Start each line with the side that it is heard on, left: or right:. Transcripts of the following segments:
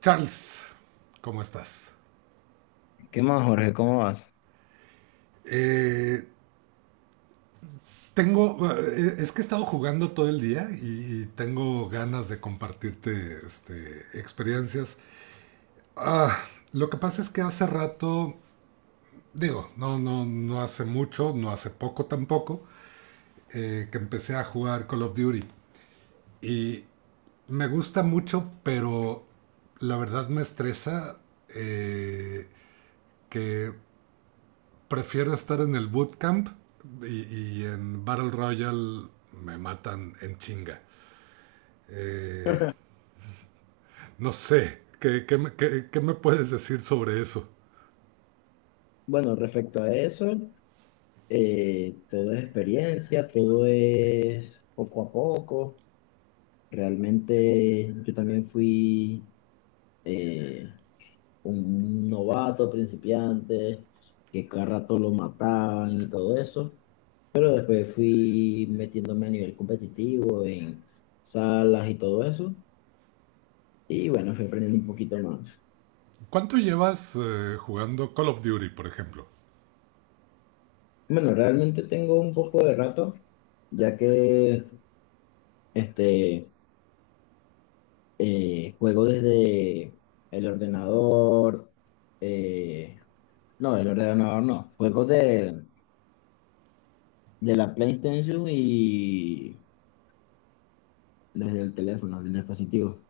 right: Charles, ¿cómo estás?
left: ¿Qué más, Jorge? ¿Cómo vas?
right: Eh, tengo, es que he estado jugando todo el día y tengo ganas de compartirte este, experiencias. Ah, lo que pasa es que hace rato, digo, no, no, no hace mucho, no hace poco tampoco, que empecé a jugar Call of Duty. Y me gusta mucho, pero la verdad me estresa eh, que prefiero estar en el bootcamp y en Battle Royale me matan en chinga. Eh, no sé, qué me puedes decir sobre eso?
left: Bueno, respecto a eso, todo es experiencia, todo es poco a poco. Realmente yo también fui eh, un novato principiante, que cada rato lo mataban y todo eso, pero después fui metiéndome a nivel competitivo en salas y todo eso, y bueno, fui aprendiendo un poquito más.
right: ¿Cuánto llevas jugando Call of Duty, por ejemplo?
left: Bueno, realmente tengo un poco de rato, ya que este... juego desde el ordenador. eh, no, el ordenador no. Juego de la PlayStation y desde el teléfono, del dispositivo.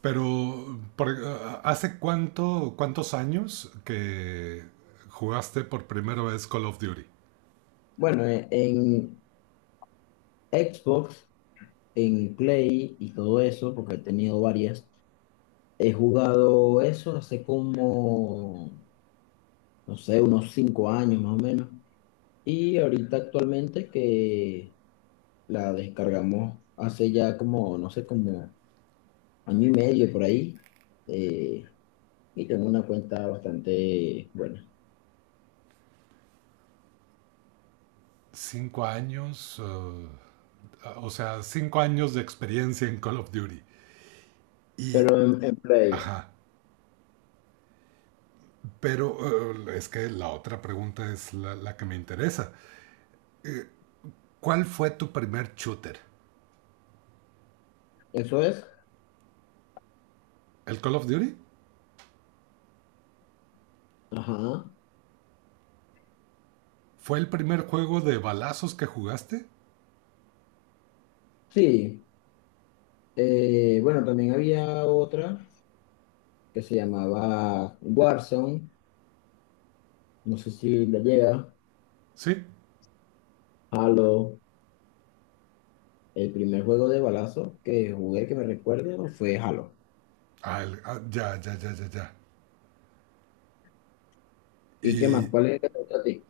right: Pero, por- eh, ¿Hace cuánto, cuántos años que jugaste por primera vez Call of Duty?
left: Bueno, en Xbox, en Play y todo eso, porque he tenido varias, he jugado eso hace como, no sé, unos cinco años más o menos. Y ahorita actualmente que la descargamos hace ya como, no sé, como año y medio por ahí, eh, y tengo una cuenta bastante buena.
right: Cinco años, o sea, cinco años de experiencia en Call of Duty. Y,
left: Pero en Play,
right: ajá, pero es que la otra pregunta es que me interesa. ¿Cuál fue tu primer shooter?
left: eso es.
right: ¿El Call of Duty?
left: Ajá.
right: ¿Fue el primer juego de balazos que jugaste?
left: Sí. Bueno, también había otra que se llamaba Warzone. No sé si le llega.
right: Sí.
left: Halo. El primer juego de balazo que jugué que me recuerdo fue Halo.
right: Ah, ya, ya, ya, ya, ya.
left: ¿Y qué más?
right: Y
left: ¿Cuál es el que te gusta a ti?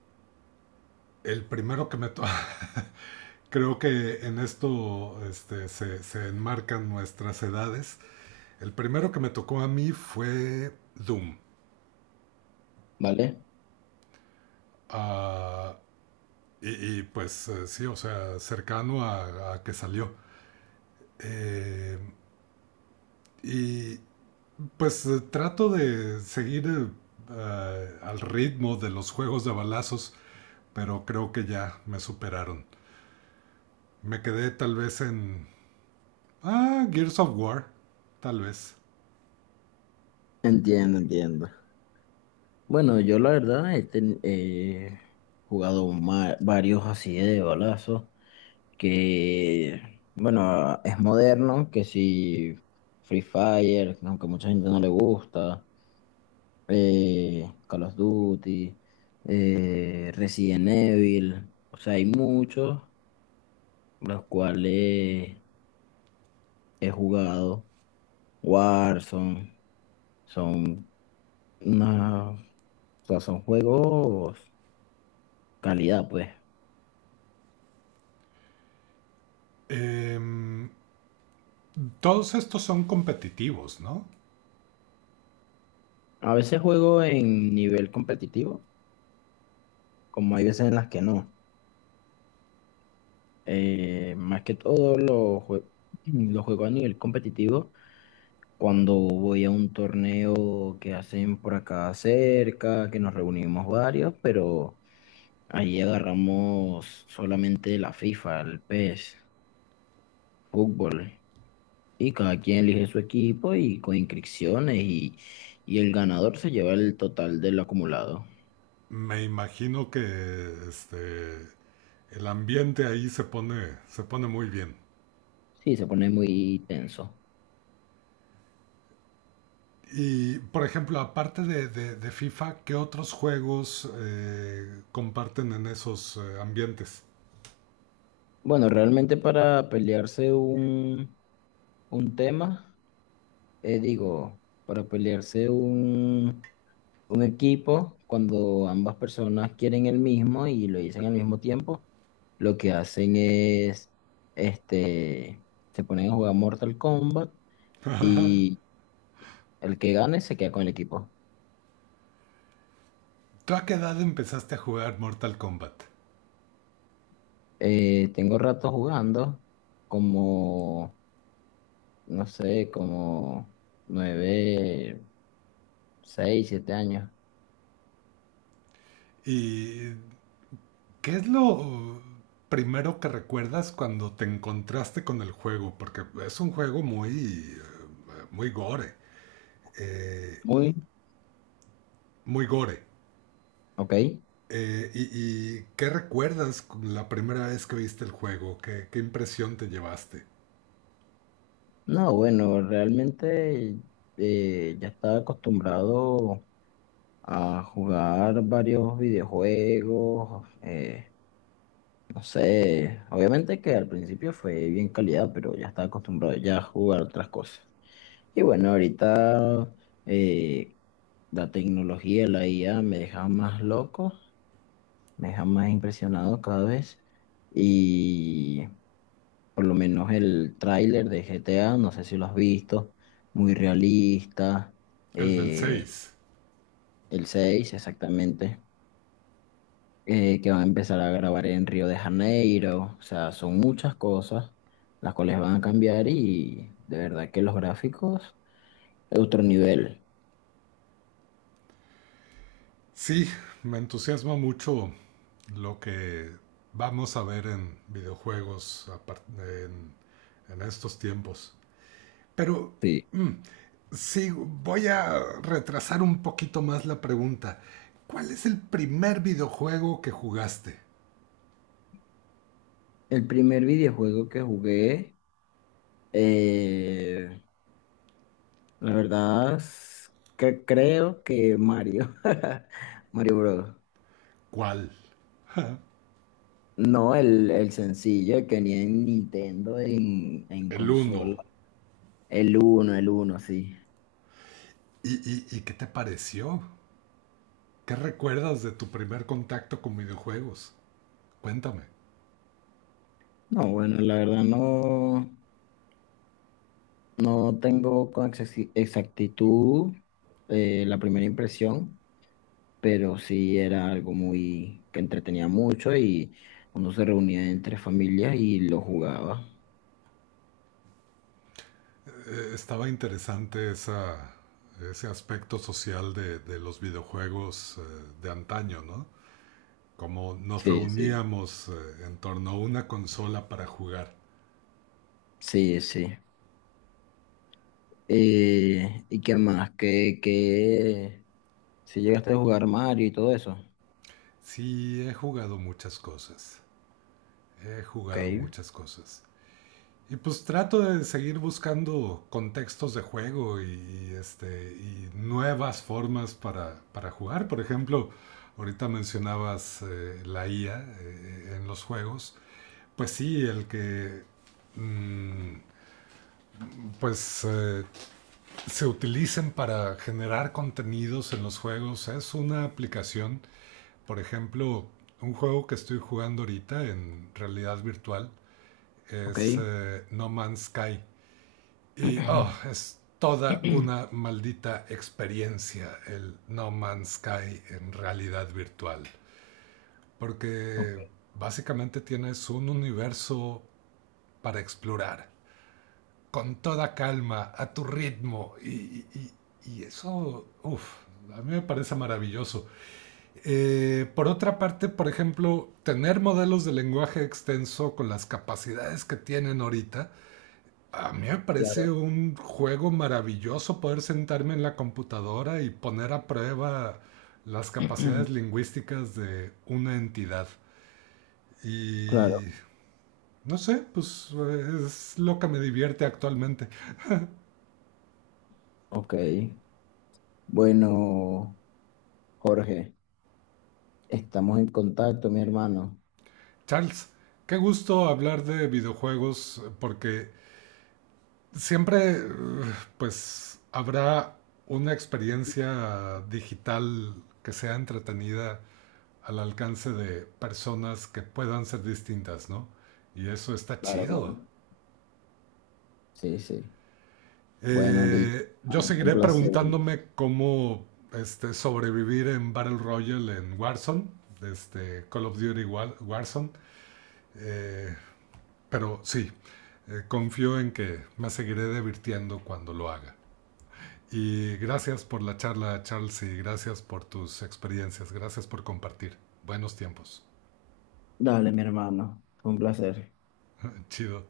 right: el primero que Creo que en se enmarcan nuestras edades. El primero que me tocó a mí fue Doom.
left: ¿Vale?
right: Ah, pues sí, o sea, cercano a que salió. Eh, y Pues trato de seguir al ritmo de los juegos de balazos, pero creo que ya me superaron. Me quedé tal vez en... ah, Gears of War, tal vez.
left: Entiendo, entiendo. Bueno, yo la verdad he jugado varios así de balazo. Que, bueno, es moderno, que si Free Fire, aunque mucha gente no le gusta, Call of Duty, Resident Evil, o sea, hay muchos los cuales he jugado, Warzone, son una, o sea, son juegos calidad, pues.
right: Em, todos estos son competitivos, ¿no?
left: A veces juego en nivel competitivo, como hay veces en las que no. Más que todo lo juego a nivel competitivo cuando voy a un torneo que hacen por acá cerca, que nos reunimos varios, pero ahí agarramos solamente la FIFA, el PES, fútbol. Y cada quien elige su equipo y con inscripciones y el ganador se lleva el total del acumulado.
right: Me imagino que este, el ambiente ahí se pone muy bien.
left: Sí, se pone muy tenso.
right: Y, por ejemplo, aparte de, de FIFA, ¿qué otros juegos comparten en esos ambientes?
left: Bueno, realmente para pelearse un tema. Digo, para pelearse un equipo, cuando ambas personas quieren el mismo y lo dicen al mismo tiempo, lo que hacen es, este, se ponen a jugar Mortal Kombat y el que gane se queda con el equipo.
right: ¿Tú a qué edad empezaste a jugar Mortal Kombat?
left: Tengo rato jugando como, no sé, como nueve, seis, siete años.
right: ¿Y qué es lo primero que recuerdas cuando te encontraste con el juego? Porque es un juego muy, muy gore. eh,
left: Muy,
right: muy gore.
left: ok.
right: Eh, y, y qué recuerdas con la primera vez que viste el juego? ¿Qué, qué impresión te llevaste?
left: No, bueno, realmente ya estaba acostumbrado a jugar varios videojuegos, no sé, obviamente que al principio fue bien calidad, pero ya estaba acostumbrado ya a jugar otras cosas. Y bueno, ahorita eh, la tecnología, la IA me deja más loco, me deja más impresionado cada vez. Por lo menos el tráiler de GTA, no sé si lo has visto, muy realista.
right: El del 6.
left: eh, el 6 exactamente, que van a empezar a grabar en Río de Janeiro. O sea, son muchas cosas las cuales van a cambiar y de verdad que los gráficos, otro nivel.
right: Sí, me entusiasma mucho lo que vamos a ver en videojuegos a en estos tiempos. Pero
left: Sí.
right: mm, sí, voy a retrasar un poquito más la pregunta. ¿Cuál es el primer videojuego que jugaste?
left: El primer videojuego que jugué, eh, la verdad, es que creo que Mario, Mario Bros.
right: ¿Cuál?
left: No, el sencillo el que tenía en Nintendo en
right: El uno.
left: consola. El uno sí.
right: ¿Y qué te pareció? ¿Qué recuerdas de tu primer contacto con videojuegos? Cuéntame.
left: No, bueno, la verdad no, no tengo con exactitud la primera impresión, pero sí era algo muy que entretenía mucho y uno se reunía entre familias y lo jugaba.
right: Estaba interesante ese aspecto social de los videojuegos de antaño, ¿no? Como nos
left: Sí, sí.
right: reuníamos en torno a una consola para jugar.
left: Sí, sí. ¿Y qué más? ¿Qué, qué? Si llegaste a jugar Mario y todo eso.
right: Sí, he jugado muchas cosas. He
left: Ok,
right: jugado muchas cosas. Y pues trato de seguir buscando contextos de juego y nuevas formas para jugar. Por ejemplo, ahorita mencionabas la IA en los juegos. Pues sí, el que mm, pues eh, se utilicen para generar contenidos en los juegos es una aplicación. Por ejemplo, un juego que estoy jugando ahorita en realidad virtual es
left: ok.
right: No Man's Sky. Y oh, es toda una maldita experiencia el No Man's Sky en realidad virtual. Porque básicamente tienes un universo para explorar. Con toda calma, a tu ritmo. Y, y eso, uff, a mí me parece maravilloso. Por otra parte, por ejemplo, tener modelos de lenguaje extenso con las capacidades que tienen ahorita, a mí me parece
left: Claro,
right: un juego maravilloso poder sentarme en la computadora y poner a prueba las capacidades lingüísticas de una entidad. Y
left: claro,
right: no sé, pues es lo que me divierte actualmente.
left: ok. Bueno, Jorge, estamos en contacto, mi hermano.
right: Charles, qué gusto hablar de videojuegos porque siempre pues habrá una experiencia digital que sea entretenida al alcance de personas que puedan ser distintas, ¿no? Y eso está
left: Claro,
right: chido.
left: claro. Sí, sí. Bueno, listo.
right: Yo
left: Bueno, un
right: seguiré
left: placer.
right: preguntándome cómo este, sobrevivir en Battle Royale en Warzone, este, Call of Duty War, Warzone. Eh, pero sí, confío en que me seguiré divirtiendo cuando lo haga. Y gracias por la charla, Charles, y gracias por tus experiencias, gracias por compartir. Buenos tiempos.
left: Dale, mi hermano, un placer.
right: Chido.